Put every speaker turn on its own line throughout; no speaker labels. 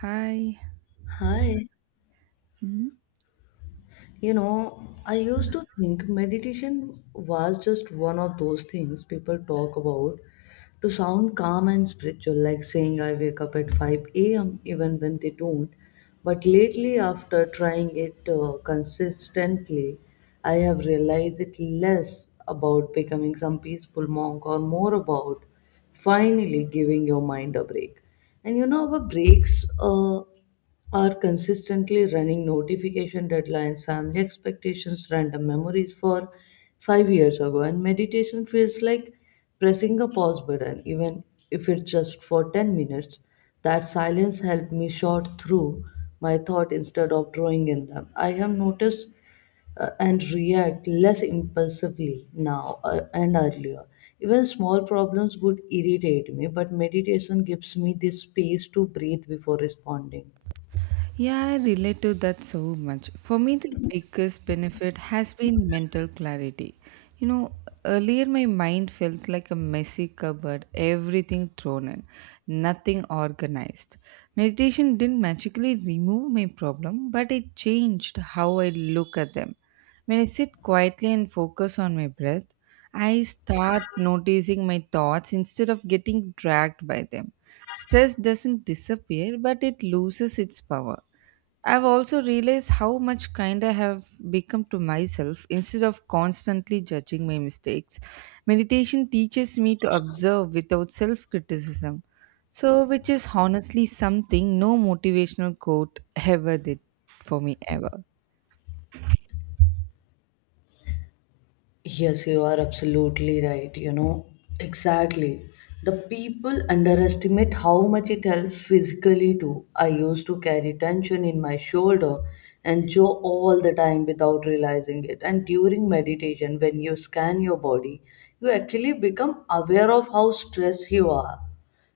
Hi.
Hi.
Mhm.
You know, I used to think meditation was just one of those things people talk about to sound calm and spiritual, like saying I wake up at 5 a.m., even when they don't. But lately, after trying it consistently, I have realized it less about becoming some peaceful monk or more about finally giving your mind a break. And you know, our breaks are consistently running notification deadlines, family expectations, random memories for 5 years ago, and meditation feels like pressing a pause button, even if it's just for 10 minutes. That silence helped me sort through my thought instead of drawing in them. I have noticed and react less impulsively now, and earlier. Even small problems would irritate me, but meditation gives me the space to breathe before responding.
Yeah, I relate to that so much. For me, the biggest benefit has been mental clarity. You know, Earlier my mind felt like a messy cupboard, everything thrown in, nothing organized. Meditation didn't magically remove my problem, but it changed how I look at them. When I sit quietly and focus on my breath, I start noticing my thoughts instead of getting dragged by them. Stress doesn't disappear, but it loses its power. I've also realized how much kind I have become to myself instead of constantly judging my mistakes. Meditation teaches me to observe without self criticism, so, which is honestly something no motivational quote ever did for me ever.
Yes, you are absolutely right. You know, exactly. The people underestimate how much it helps physically too. I used to carry tension in my shoulder and jaw all the time without realizing it. And during meditation, when you scan your body, you actually become aware of how stressed you are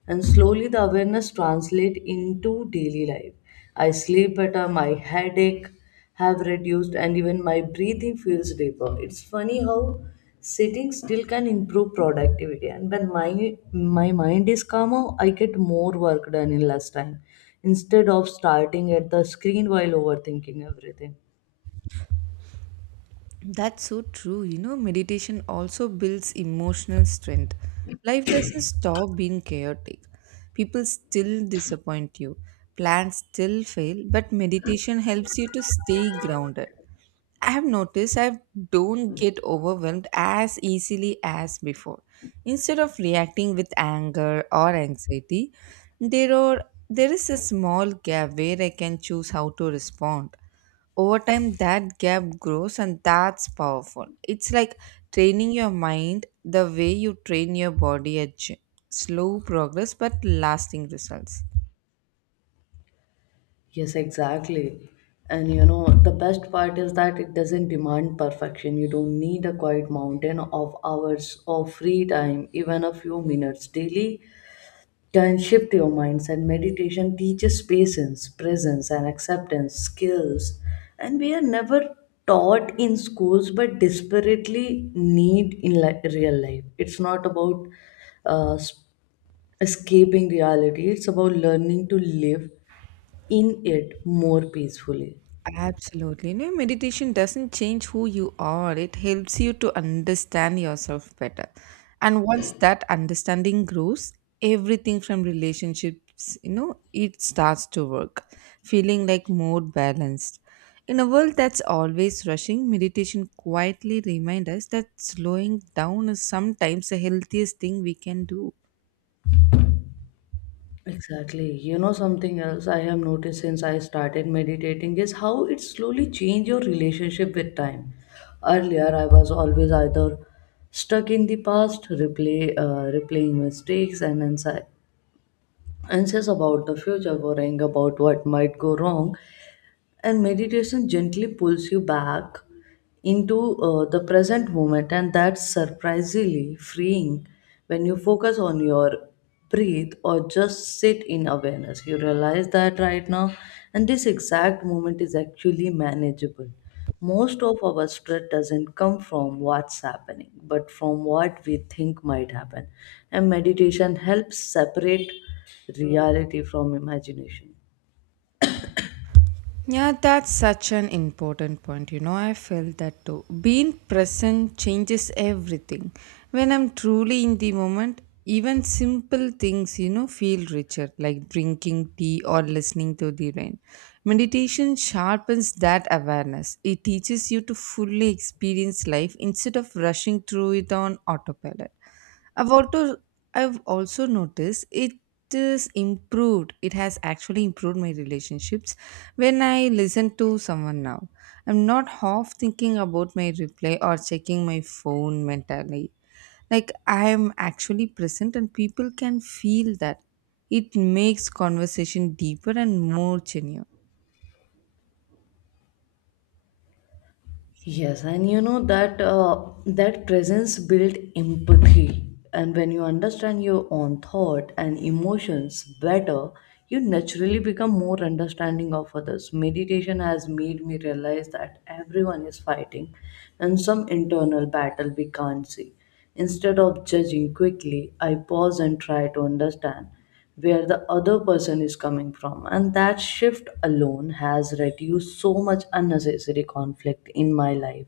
and slowly the awareness translate into daily life. I sleep better, my headache have reduced, and even my breathing feels deeper. It's funny how sitting still can improve productivity, and when my mind is calmer, I get more work done in less time instead of starting at the screen while overthinking everything.
That's so true. Meditation also builds emotional strength. Life doesn't stop being chaotic. People still disappoint you. Plans still fail, but meditation helps you to stay grounded. I have noticed I don't get overwhelmed as easily as before. Instead of reacting with anger or anxiety, there are there is a small gap where I can choose how to respond. Over time that gap grows, and that's powerful. It's like training your mind the way you train your body at gym. Slow progress but lasting results.
Yes, exactly. And you know, the best part is that it doesn't demand perfection. You don't need a quiet mountain of hours of free time, even a few minutes daily can shift your minds. And meditation teaches patience, presence, and acceptance skills. And we are never taught in schools but desperately need in real life. It's not about uh, escaping reality. It's about learning to live in it more peacefully.
Absolutely. No, meditation doesn't change who you are. It helps you to understand yourself better. And once that understanding grows, everything from relationships, it starts to work, feeling like more balanced. In a world that's always rushing, meditation quietly reminds us that slowing down is sometimes the healthiest thing we can do.
Exactly. You know, something else I have noticed since I started meditating is how it slowly changed your relationship with time. Earlier, I was always either stuck in the past, replaying mistakes, and anxious about the future, worrying about what might go wrong. And meditation gently pulls you back into the present moment, and that's surprisingly freeing. When you focus on your breathe or just sit in awareness, you realize that right now and this exact moment is actually manageable. Most of our stress doesn't come from what's happening but from what we think might happen, and meditation helps separate reality from imagination.
Yeah, that's such an important point. I felt that too. Being present changes everything. When I'm truly in the moment, even simple things, feel richer, like drinking tea or listening to the rain. Meditation sharpens that awareness. It teaches you to fully experience life instead of rushing through it on autopilot. I've also I've also noticed it is improved. It has actually improved my relationships. When I listen to someone now, I'm not half thinking about my reply or checking my phone mentally. Like I am actually present and people can feel that. It makes conversation deeper and more genuine.
Yes, and you know that, that presence built empathy, and when you understand your own thought and emotions better, you naturally become more understanding of others. Meditation has made me realize that everyone is fighting and some internal battle we can't see. Instead of judging quickly, I pause and try to understand where the other person is coming from, and that shift alone has reduced so much unnecessary conflict in my life.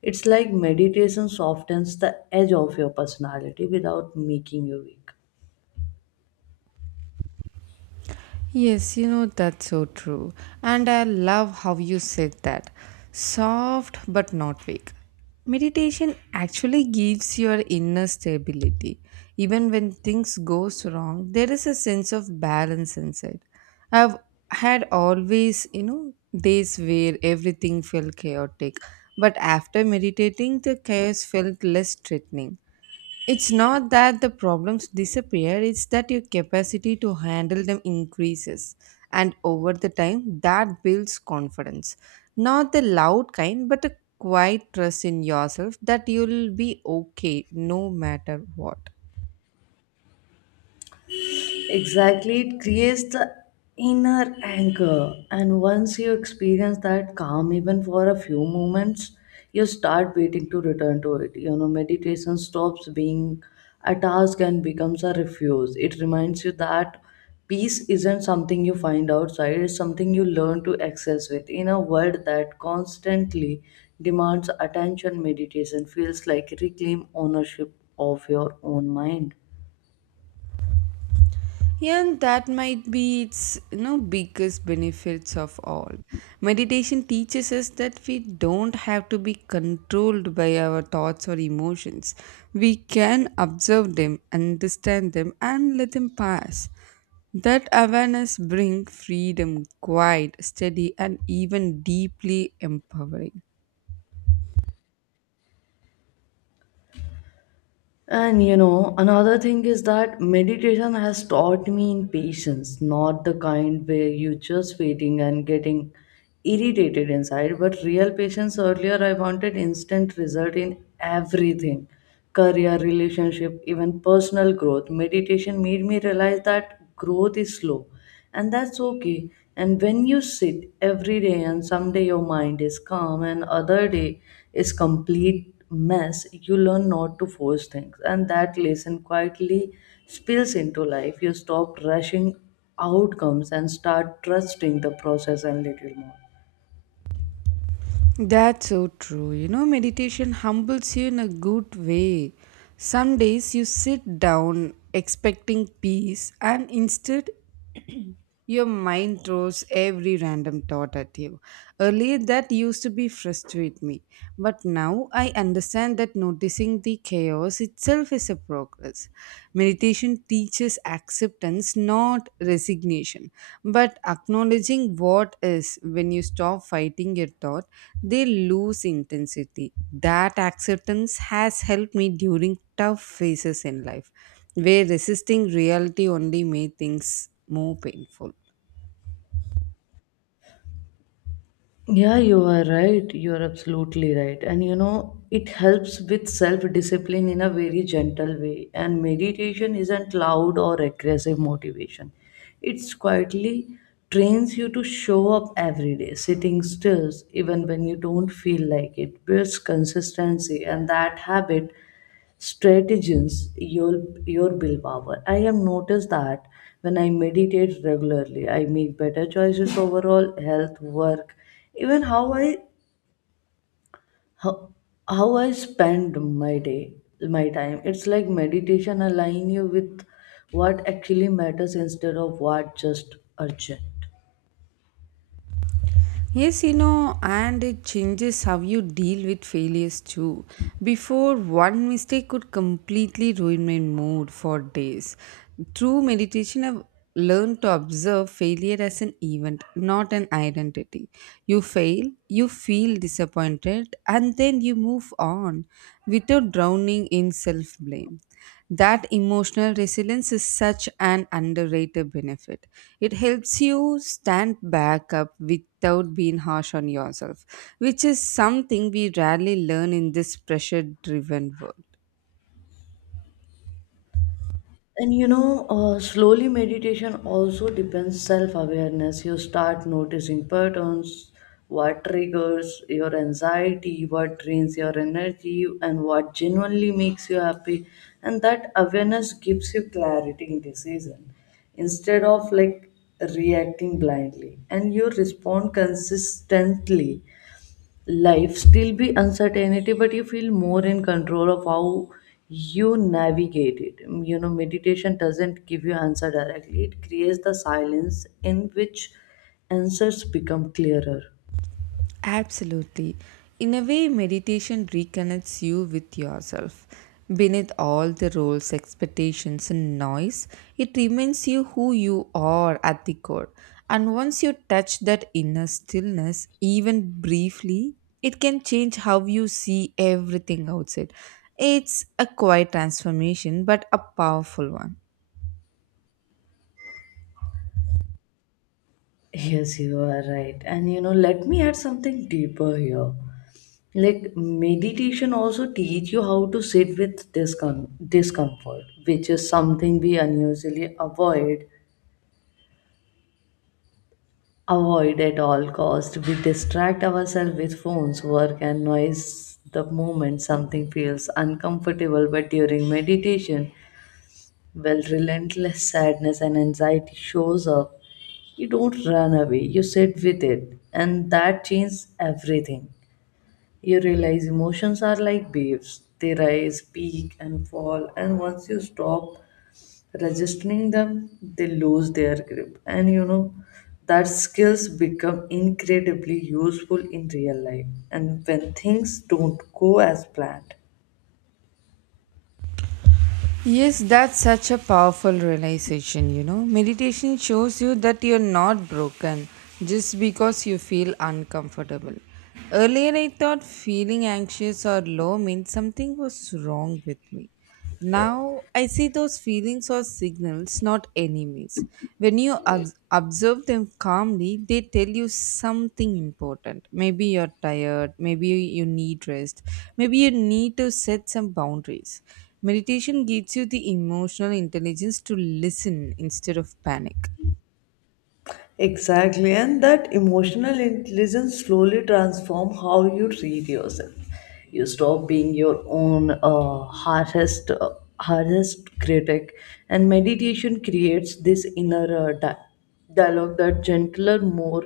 It's like meditation softens the edge of your personality without making you weak.
Yes, that's so true. And I love how you said that. Soft but not weak. Meditation actually gives your inner stability. Even when things goes wrong, there is a sense of balance inside. I've had always, days where everything felt chaotic. But after meditating, the chaos felt less threatening. It's not that the problems disappear, it's that your capacity to handle them increases. And over the time, that builds confidence. Not the loud kind, but a quiet trust in yourself that you'll be okay no matter what.
Exactly, it creates the inner anchor, and once you experience that calm, even for a few moments, you start waiting to return to it. You know, meditation stops being a task and becomes a refuge. It reminds you that peace isn't something you find outside, it's something you learn to access with. In a world that constantly demands attention, meditation feels like reclaim ownership of your own mind.
Yeah, and that might be its biggest benefits of all. Meditation teaches us that we don't have to be controlled by our thoughts or emotions. We can observe them, understand them, and let them pass. That awareness brings freedom, quiet, steady, and even deeply empowering.
And you know, another thing is that meditation has taught me in patience, not the kind where you just waiting and getting irritated inside, but real patience. Earlier, I wanted instant result in everything: career, relationship, even personal growth. Meditation made me realize that growth is slow and that's okay. And when you sit every day and someday your mind is calm and other day is complete mess, you learn not to force things, and that lesson quietly spills into life. You stop rushing outcomes and start trusting the process a little more.
That's so true. Meditation humbles you in a good way. Some days you sit down expecting peace, and instead your mind throws every random thought at you. Earlier, that used to be frustrate me, but now I understand that noticing the chaos itself is a progress. Meditation teaches acceptance, not resignation, but acknowledging what is. When you stop fighting your thought, they lose intensity. That acceptance has helped me during tough phases in life where resisting reality only made things more painful.
Yeah, you are right. You are absolutely right. And you know, it helps with self discipline in a very gentle way. And meditation isn't loud or aggressive motivation, it's quietly trains you to show up every day, sitting still, even when you don't feel like it, builds consistency, and that habit strategies your your willpower. I have noticed that when I meditate regularly I make better choices overall health work, even how I how, how I spend my day, my time. It's like meditation align you with what actually matters instead of what just urgent.
Yes, and it changes how you deal with failures too. Before, one mistake could completely ruin my mood for days. Through meditation, I've learned to observe failure as an event, not an identity. You fail, you feel disappointed, and then you move on without drowning in self blame. That emotional resilience is such an underrated benefit. It helps you stand back up with without being harsh on yourself, which is something we rarely learn in this pressure driven world.
And you know, slowly meditation also depends self awareness. You start noticing patterns, what triggers your anxiety, what drains your energy, and what genuinely makes you happy. And that awareness gives you clarity in decision instead of like reacting blindly. And you respond consistently. Life still be uncertainty but you feel more in control of how you navigate it. Mm, you know meditation doesn't give you answer directly, it creates the silence in which answers become clearer.
Absolutely. In a way, meditation reconnects you with yourself. Beneath all the roles, expectations, and noise, it reminds you who you are at the core. And once you touch that inner stillness, even briefly, it can change how you see everything outside. It's a quiet transformation, but a powerful one.
Yes, you are right, and you know, let me add something deeper here. Like meditation also teach you how to sit with discomfort, which is something we unusually avoid. Avoid at all cost. We distract ourselves with phones, work, and noise the moment something feels uncomfortable. But during meditation, well, relentless sadness and anxiety shows up. You don't run away. You sit with it, and that changes everything. You realize emotions are like waves. They rise, peak, and fall. And once you stop resisting them, they lose their grip. And you know, that skills become incredibly useful in real life and when things don't go as planned.
Yes, that's such a powerful realization, Meditation shows you that you're not broken just because you feel uncomfortable. Earlier, I thought feeling anxious or low meant something was wrong with me. Now, I see those feelings are signals, not enemies. When you observe them calmly, they tell you something important. Maybe you're tired, maybe you need rest, maybe you need to set some boundaries. Meditation gives you the emotional intelligence to listen instead of panic.
Exactly, and that emotional intelligence slowly transform how you treat yourself. You stop being your own hardest critic, and meditation creates this inner dialogue that gentler, more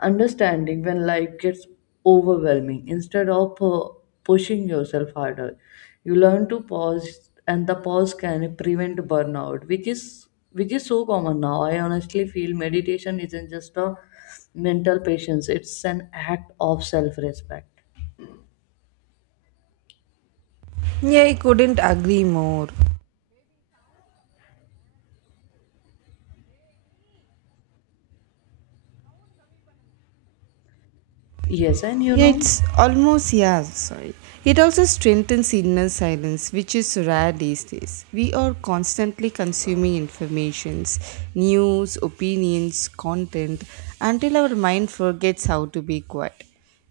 understanding when life gets overwhelming. Instead of pushing yourself harder, you learn to pause, and the pause can prevent burnout, which is so common now. I honestly feel meditation isn't just a mental patience, it's an act of self respect.
Yeah, I couldn't agree more.
Yes, and you
Yeah,
know,
it's almost, yeah, sorry. It also strengthens inner silence, which is rare these days. We are constantly consuming informations, news, opinions, content, until our mind forgets how to be quiet.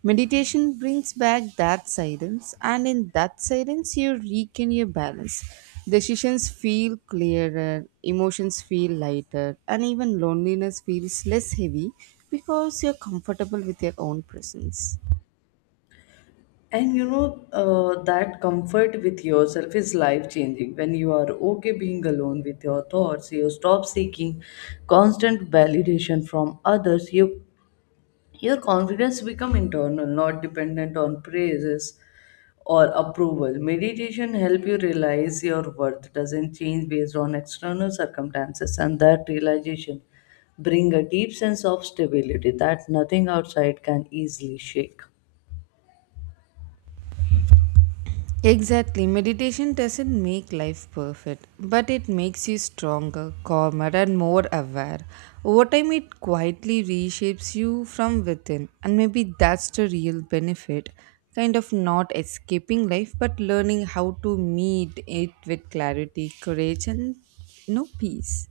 Meditation brings back that silence, and in that silence, you regain your balance. Decisions feel clearer, emotions feel lighter, and even loneliness feels less heavy because you're comfortable with your own presence.
and you know, that comfort with yourself is life changing. When you are okay being alone with your thoughts, you stop seeking constant validation from others. You Your confidence become internal, not dependent on praises or approval. Meditation help you realize your worth doesn't change based on external circumstances, and that realization bring a deep sense of stability that nothing outside can easily shake.
Exactly. Meditation doesn't make life perfect, but it makes you stronger, calmer, and more aware. Over time, it quietly reshapes you from within, and maybe that's the real benefit kind of not escaping life, but learning how to meet it with clarity, courage, and no peace.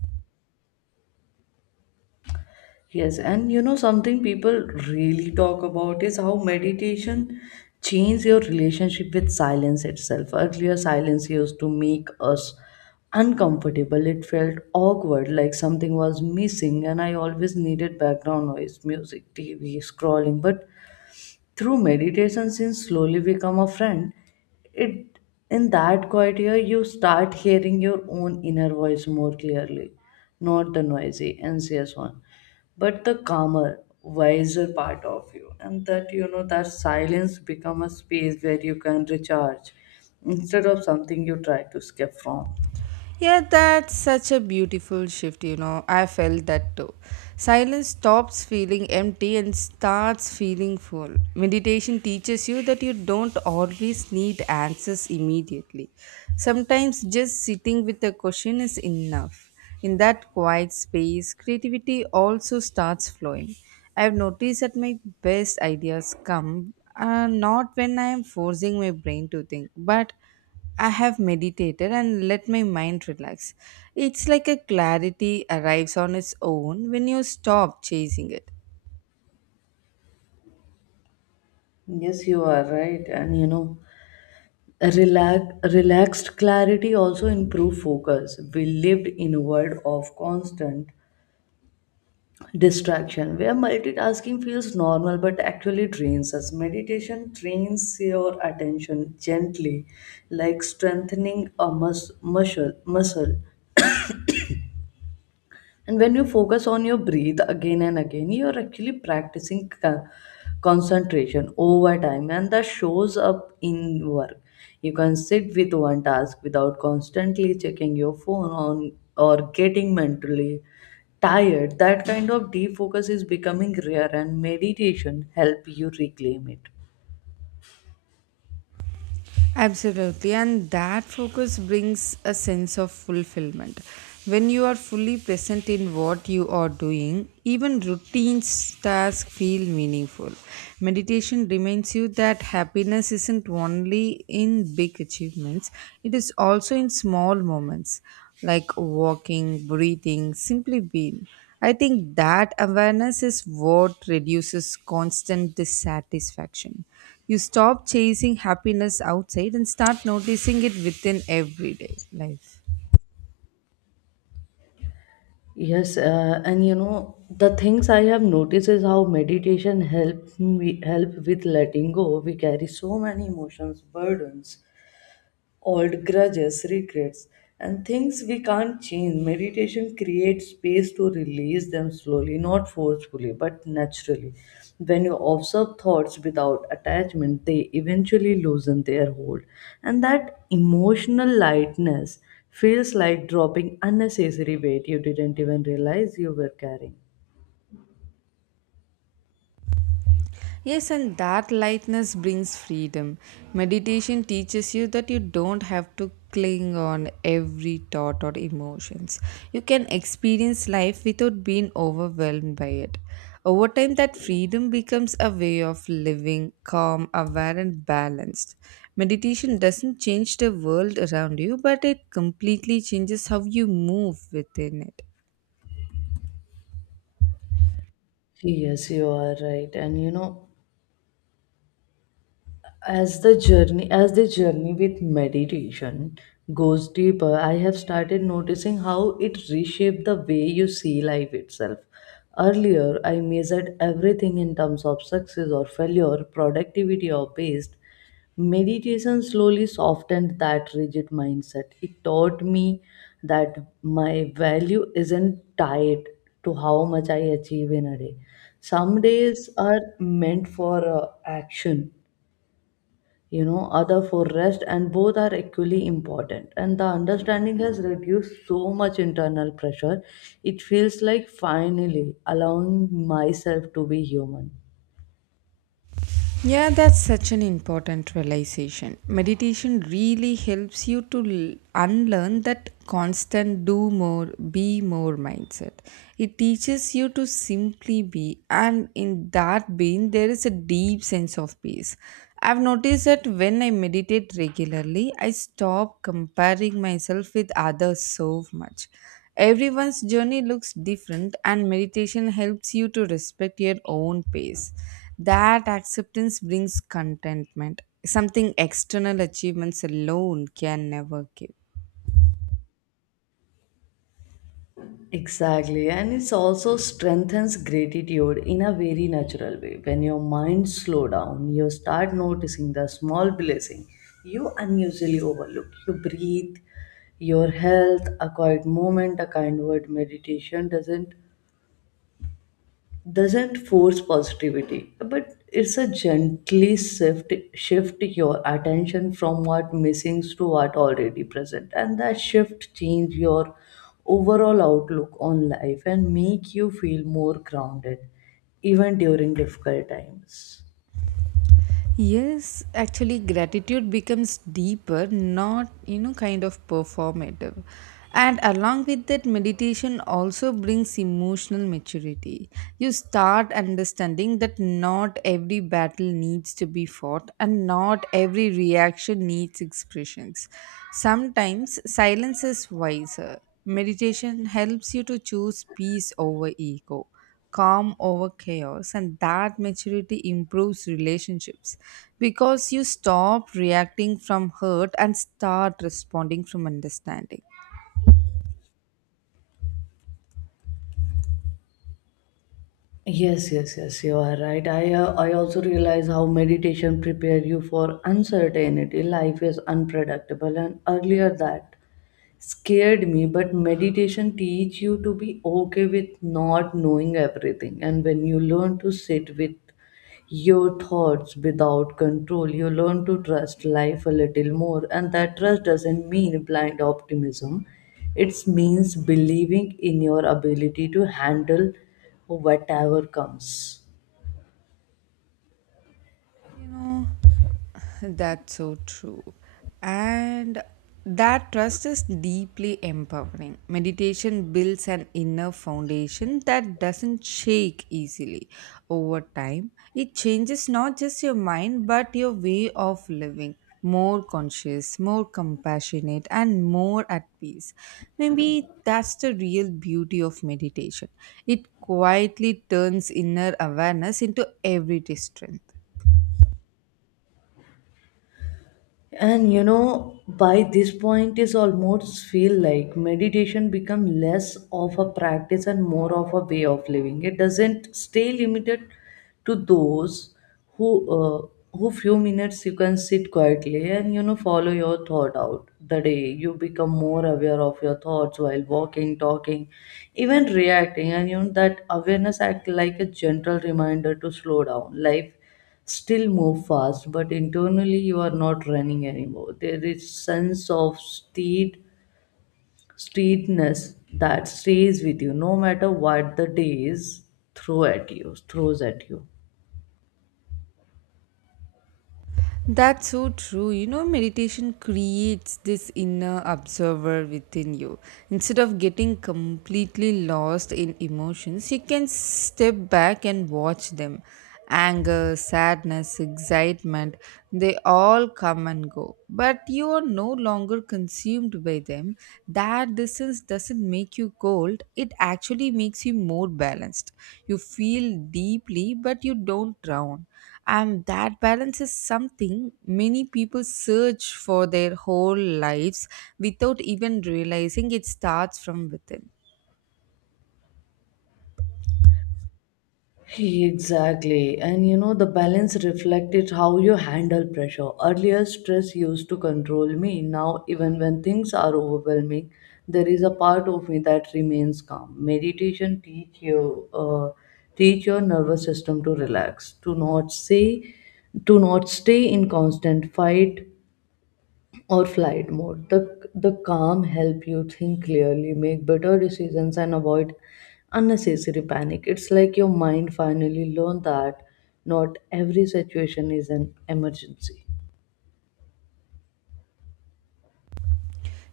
Yes, and you know something people really talk about is how meditation changes your relationship with silence itself. Earlier, silence used to make us uncomfortable. It felt awkward, like something was missing, and I always needed background noise, music, TV, scrolling. But through meditation since slowly become a friend. It, in that quiet year, you start hearing your own inner voice more clearly, not the noisy anxious one but the calmer wiser part of you. And that, you know, that silence become a space where you can recharge instead of something you try to escape from.
Yeah, that's such a beautiful shift, I felt that too. Silence stops feeling empty and starts feeling full. Meditation teaches you that you don't always need answers immediately. Sometimes just sitting with a question is enough. In that quiet space, creativity also starts flowing. I've noticed that my best ideas come not when I am forcing my brain to think, but I have meditated and let my mind relax. It's like a clarity arrives on its own when you stop chasing it.
Yes, you are right. And you know, relaxed clarity also improve focus. We lived inward of constant distraction, where multitasking feels normal but actually drains us. Meditation trains your attention gently, like strengthening a muscle. And when you focus on your breathe again and again, you're actually practicing concentration over time, and that shows up in work. You can sit with one task without constantly checking your phone on or getting mentally tired. That kind of defocus is becoming rare and meditation help you reclaim it.
Absolutely, and that focus brings a sense of fulfillment. When you are fully present in what you are doing, even routine tasks feel meaningful. Meditation reminds you that happiness isn't only in big achievements, it is also in small moments like walking, breathing, simply being. I think that awareness is what reduces constant dissatisfaction. You stop chasing happiness outside and start noticing it within everyday life.
Yes, and you know, the things I have noticed is how meditation help me help with letting go. We carry so many emotions, burdens, old grudges, regrets, and things we can't change. Meditation creates space to release them slowly, not forcefully, but naturally. When you observe thoughts without attachment, they eventually loosen their hold. And that emotional lightness feels like dropping unnecessary weight you didn't even realize you were carrying.
Yes, and that lightness brings freedom. Meditation teaches you that you don't have to cling on every thought or emotions. You can experience life without being overwhelmed by it. Over time, that freedom becomes a way of living calm, aware, and balanced. Meditation doesn't change the world around you, but it completely changes how you move within it.
Yes, you are right. And you know, as the journey with meditation goes deeper, I have started noticing how it reshaped the way you see life itself. Earlier, I measured everything in terms of success or failure, productivity or based. Meditation slowly softened that rigid mindset. It taught me that my value isn't tied to how much I achieve in a day. Some days are meant for action, you know, other for rest, and both are equally important, and the understanding has reduced so much internal pressure. It feels like finally allowing myself to be human.
Yeah, that's such an important realization. Meditation really helps you to unlearn that constant do more, be more mindset. It teaches you to simply be, and in that being, there is a deep sense of peace. I've noticed that when I meditate regularly, I stop comparing myself with others so much. Everyone's journey looks different, and meditation helps you to respect your own pace. That acceptance brings contentment, something external achievements alone can never give.
Exactly, and it also strengthens gratitude in a very natural way. When your mind slow down, you start noticing the small blessing you unusually overlook. You breathe, your health, a quiet moment, a kind word. Meditation doesn't force positivity, but it's a gently shift your attention from what missing to what already present, and that shift change your overall outlook on life and make you feel more grounded even during difficult times.
Yes, actually, gratitude becomes deeper, not, kind of performative. And along with that, meditation also brings emotional maturity. You start understanding that not every battle needs to be fought and not every reaction needs expressions. Sometimes silence is wiser. Meditation helps you to choose peace over ego, calm over chaos, and that maturity improves relationships because you stop reacting from hurt and start responding from understanding.
Yes, yes, yes, you are right. I also realize how meditation prepare you for uncertainty. Life is unpredictable, and earlier that scared me, but meditation teach you to be okay with not knowing everything. And when you learn to sit with your thoughts without control, you learn to trust life a little more, and that trust doesn't mean blind optimism, it means believing in your ability to handle whatever comes.
You know, that's so true. And that trust is deeply empowering. Meditation builds an inner foundation that doesn't shake easily. Over time, it changes not just your mind but your way of living. More conscious, more compassionate, and more at peace. Maybe that's the real beauty of meditation. It quietly turns inner awareness into everyday strength.
And you know, by this point is almost feel like meditation become less of a practice and more of a way of living. It doesn't stay limited to those who uh, who few minutes you can sit quietly, and you know, follow your thought out the day. You become more aware of your thoughts while walking, talking, even reacting, and you know that awareness act like a gentle reminder to slow down. Life still move fast, but internally you are not running anymore. There is sense of steadiness that stays with you no matter what the day is throws at you.
That's so true. Meditation creates this inner observer within you. Instead of getting completely lost in emotions, you can step back and watch them. Anger, sadness, excitement, they all come and go. But you are no longer consumed by them. That distance doesn't make you cold, it actually makes you more balanced. You feel deeply, but you don't drown. And that balance is something many people search for their whole lives without even realizing it starts from within.
Exactly. And you know, the balance reflected how you handle pressure. Earlier, stress used to control me. Now, even when things are overwhelming, there is a part of me that remains calm. Meditation teach your nervous system to relax, to not stay in constant fight or flight mode. The calm help you think clearly, make better decisions, and avoid unnecessary panic. It's like your mind finally learned that not every situation is an emergency.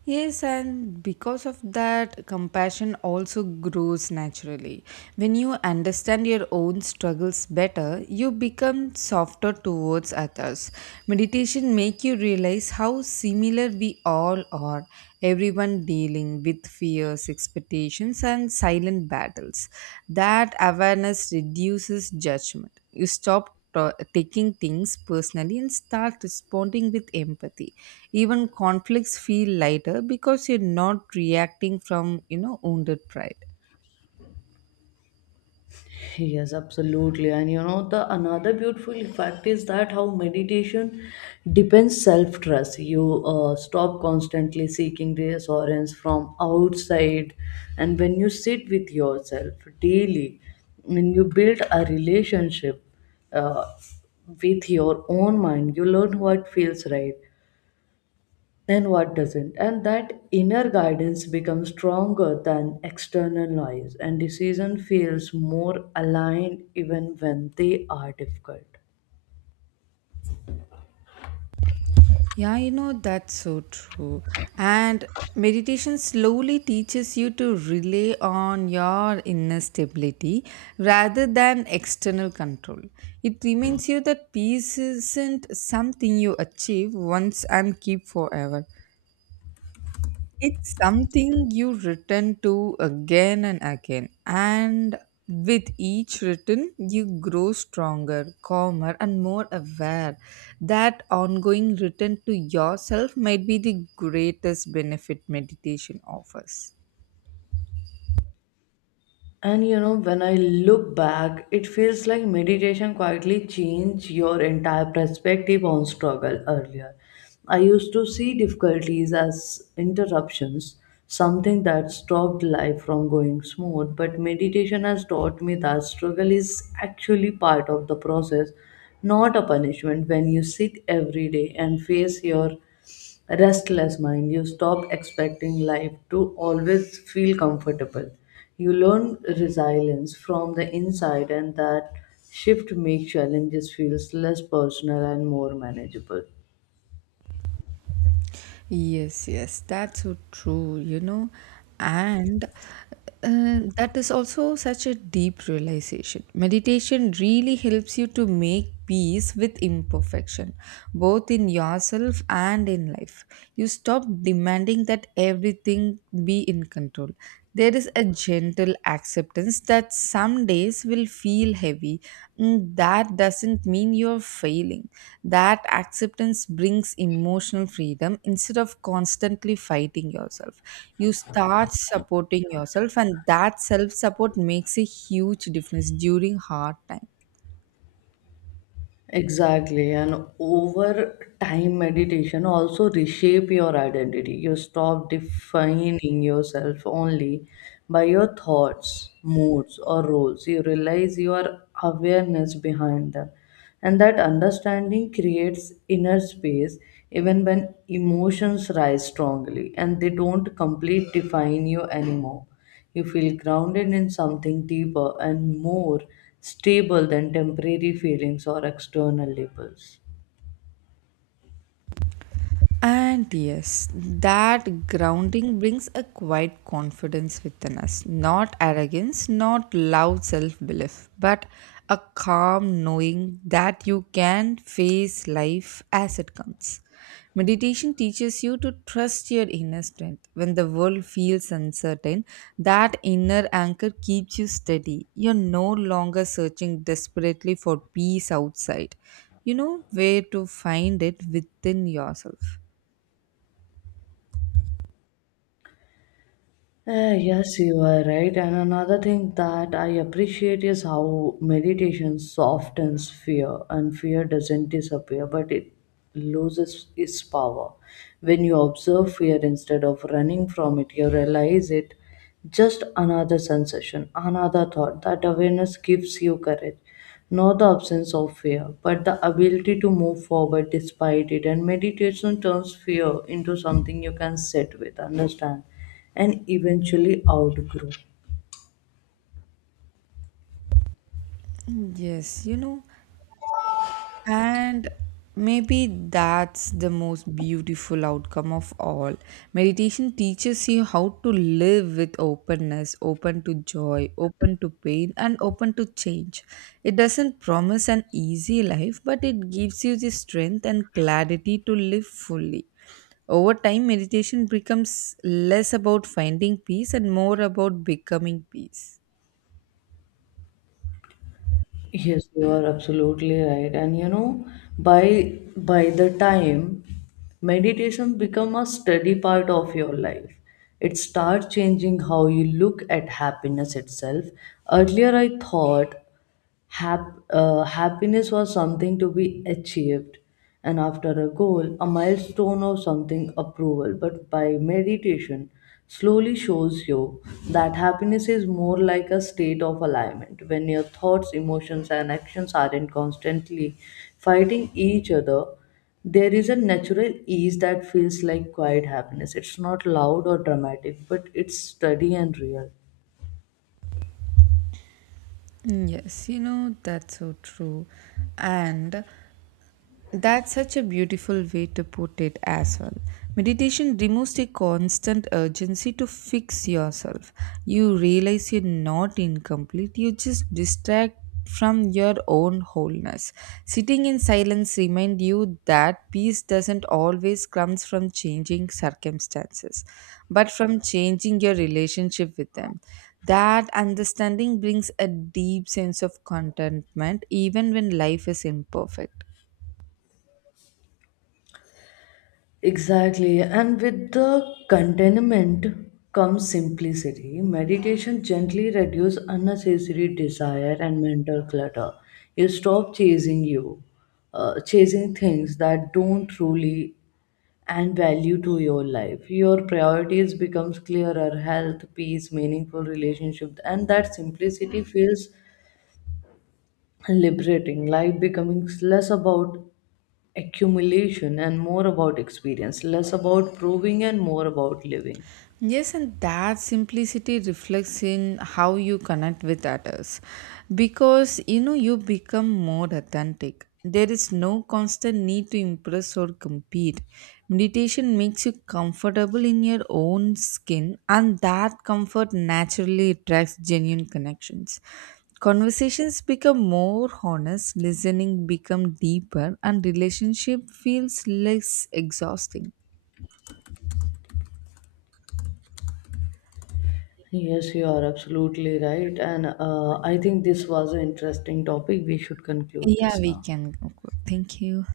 Yes, and because of that, compassion also grows naturally. When you understand your own struggles better, you become softer towards others. Meditation make you realize how similar we all are, everyone dealing with fears, expectations and silent battles. That awareness reduces judgment. You stop taking things personally and start responding with empathy. Even conflicts feel lighter because you're not reacting from, wounded pride.
Yes, absolutely. And you know, the another beautiful fact is that how meditation depends self trust. You stop constantly seeking reassurance from outside, and when you sit with yourself daily, and you build a relationship uh, with your own mind, you learn what feels right and what doesn't. And that inner guidance becomes stronger than external noise, and decision feels more aligned even when they are difficult.
Yeah, that's so true. And meditation slowly teaches you to rely on your inner stability rather than external control. It reminds you that peace isn't something you achieve once and keep forever. It's something you return to again and again, and with each return, you grow stronger, calmer, and more aware. That ongoing return to yourself might be the greatest benefit meditation offers.
And you know, when I look back, it feels like meditation quietly changed your entire perspective on struggle. Earlier, I used to see difficulties as interruptions, something that stopped life from going smooth, but meditation has taught me that struggle is actually part of the process, not a punishment. When you sit every day and face your restless mind, you stop expecting life to always feel comfortable. You learn resilience from the inside, and that shift makes challenges feels less personal and more manageable.
Yes, yes, that's so true, and that is also such a deep realization. Meditation really helps you to make peace with imperfection, both in yourself and in life. You stop demanding that everything be in control. There is a gentle acceptance that some days will feel heavy. Mm, that doesn't mean you're failing. That acceptance brings emotional freedom instead of constantly fighting yourself. You start supporting yourself, and that self support makes a huge difference during hard times.
Exactly. And over time, meditation also reshape your identity. You stop defining yourself only by your thoughts, moods, or roles. You realize your awareness behind them. And that understanding creates inner space even when emotions rise strongly, and they don't complete define you anymore. You feel grounded in something deeper and more stable than temporary feelings or external labels.
And yes, that grounding brings a quiet confidence within us. Not arrogance, not loud self belief, but a calm knowing that you can face life as it comes. Meditation teaches you to trust your inner strength. When the world feels uncertain, that inner anchor keeps you steady. You're no longer searching desperately for peace outside. You know where to find it within yourself.
Yes, you are right. And another thing that I appreciate is how meditation softens fear, and fear doesn't disappear, but it loses its power. When you observe fear instead of running from it, you realize it just another sensation, another thought. That awareness gives you courage, not the absence of fear, but the ability to move forward despite it. And meditation turns fear into something you can sit with, understand, and eventually outgrow.
Yes, and maybe that's the most beautiful outcome of all. Meditation teaches you how to live with openness, open to joy, open to pain, and open to change. It doesn't promise an easy life, but it gives you the strength and clarity to live fully. Over time, meditation becomes less about finding peace and more about becoming peace.
Yes, you are absolutely right. And you know, by the time meditation become a steady part of your life, it starts changing how you look at happiness itself. Earlier, I thought happiness was something to be achieved, and after a goal, a milestone, or something approval. But by meditation, slowly shows you that happiness is more like a state of alignment when your thoughts, emotions, and actions aren't constantly fighting each other. There is a natural ease that feels like quiet happiness. It's not loud or dramatic, but it's steady and real.
Yes, that's so true. And that's such a beautiful way to put it as well. Meditation removes the constant urgency to fix yourself. You realize you're not incomplete, you just distract from your own wholeness. Sitting in silence reminds you that peace doesn't always comes from changing circumstances, but from changing your relationship with them. That understanding brings a deep sense of contentment even when life is imperfect.
Exactly, and with the contentment comes simplicity. Meditation gently reduces unnecessary desire and mental clutter. You stop chasing things that don't truly and value to your life. Your priorities becomes clearer, health, peace, meaningful relationship, and that simplicity feels liberating. Life becoming less about accumulation and more about experience, less about proving and more about living.
Yes, and that simplicity reflects in how you connect with others because you become more authentic. There is no constant need to impress or compete. Meditation makes you comfortable in your own skin, and that comfort naturally attracts genuine connections. Conversations become more honest, listening become deeper, and relationship feels less exhausting.
Yes, you are absolutely right. And I think this was an interesting topic. We should conclude
Yeah,
this
we
now.
can conclude. Thank you.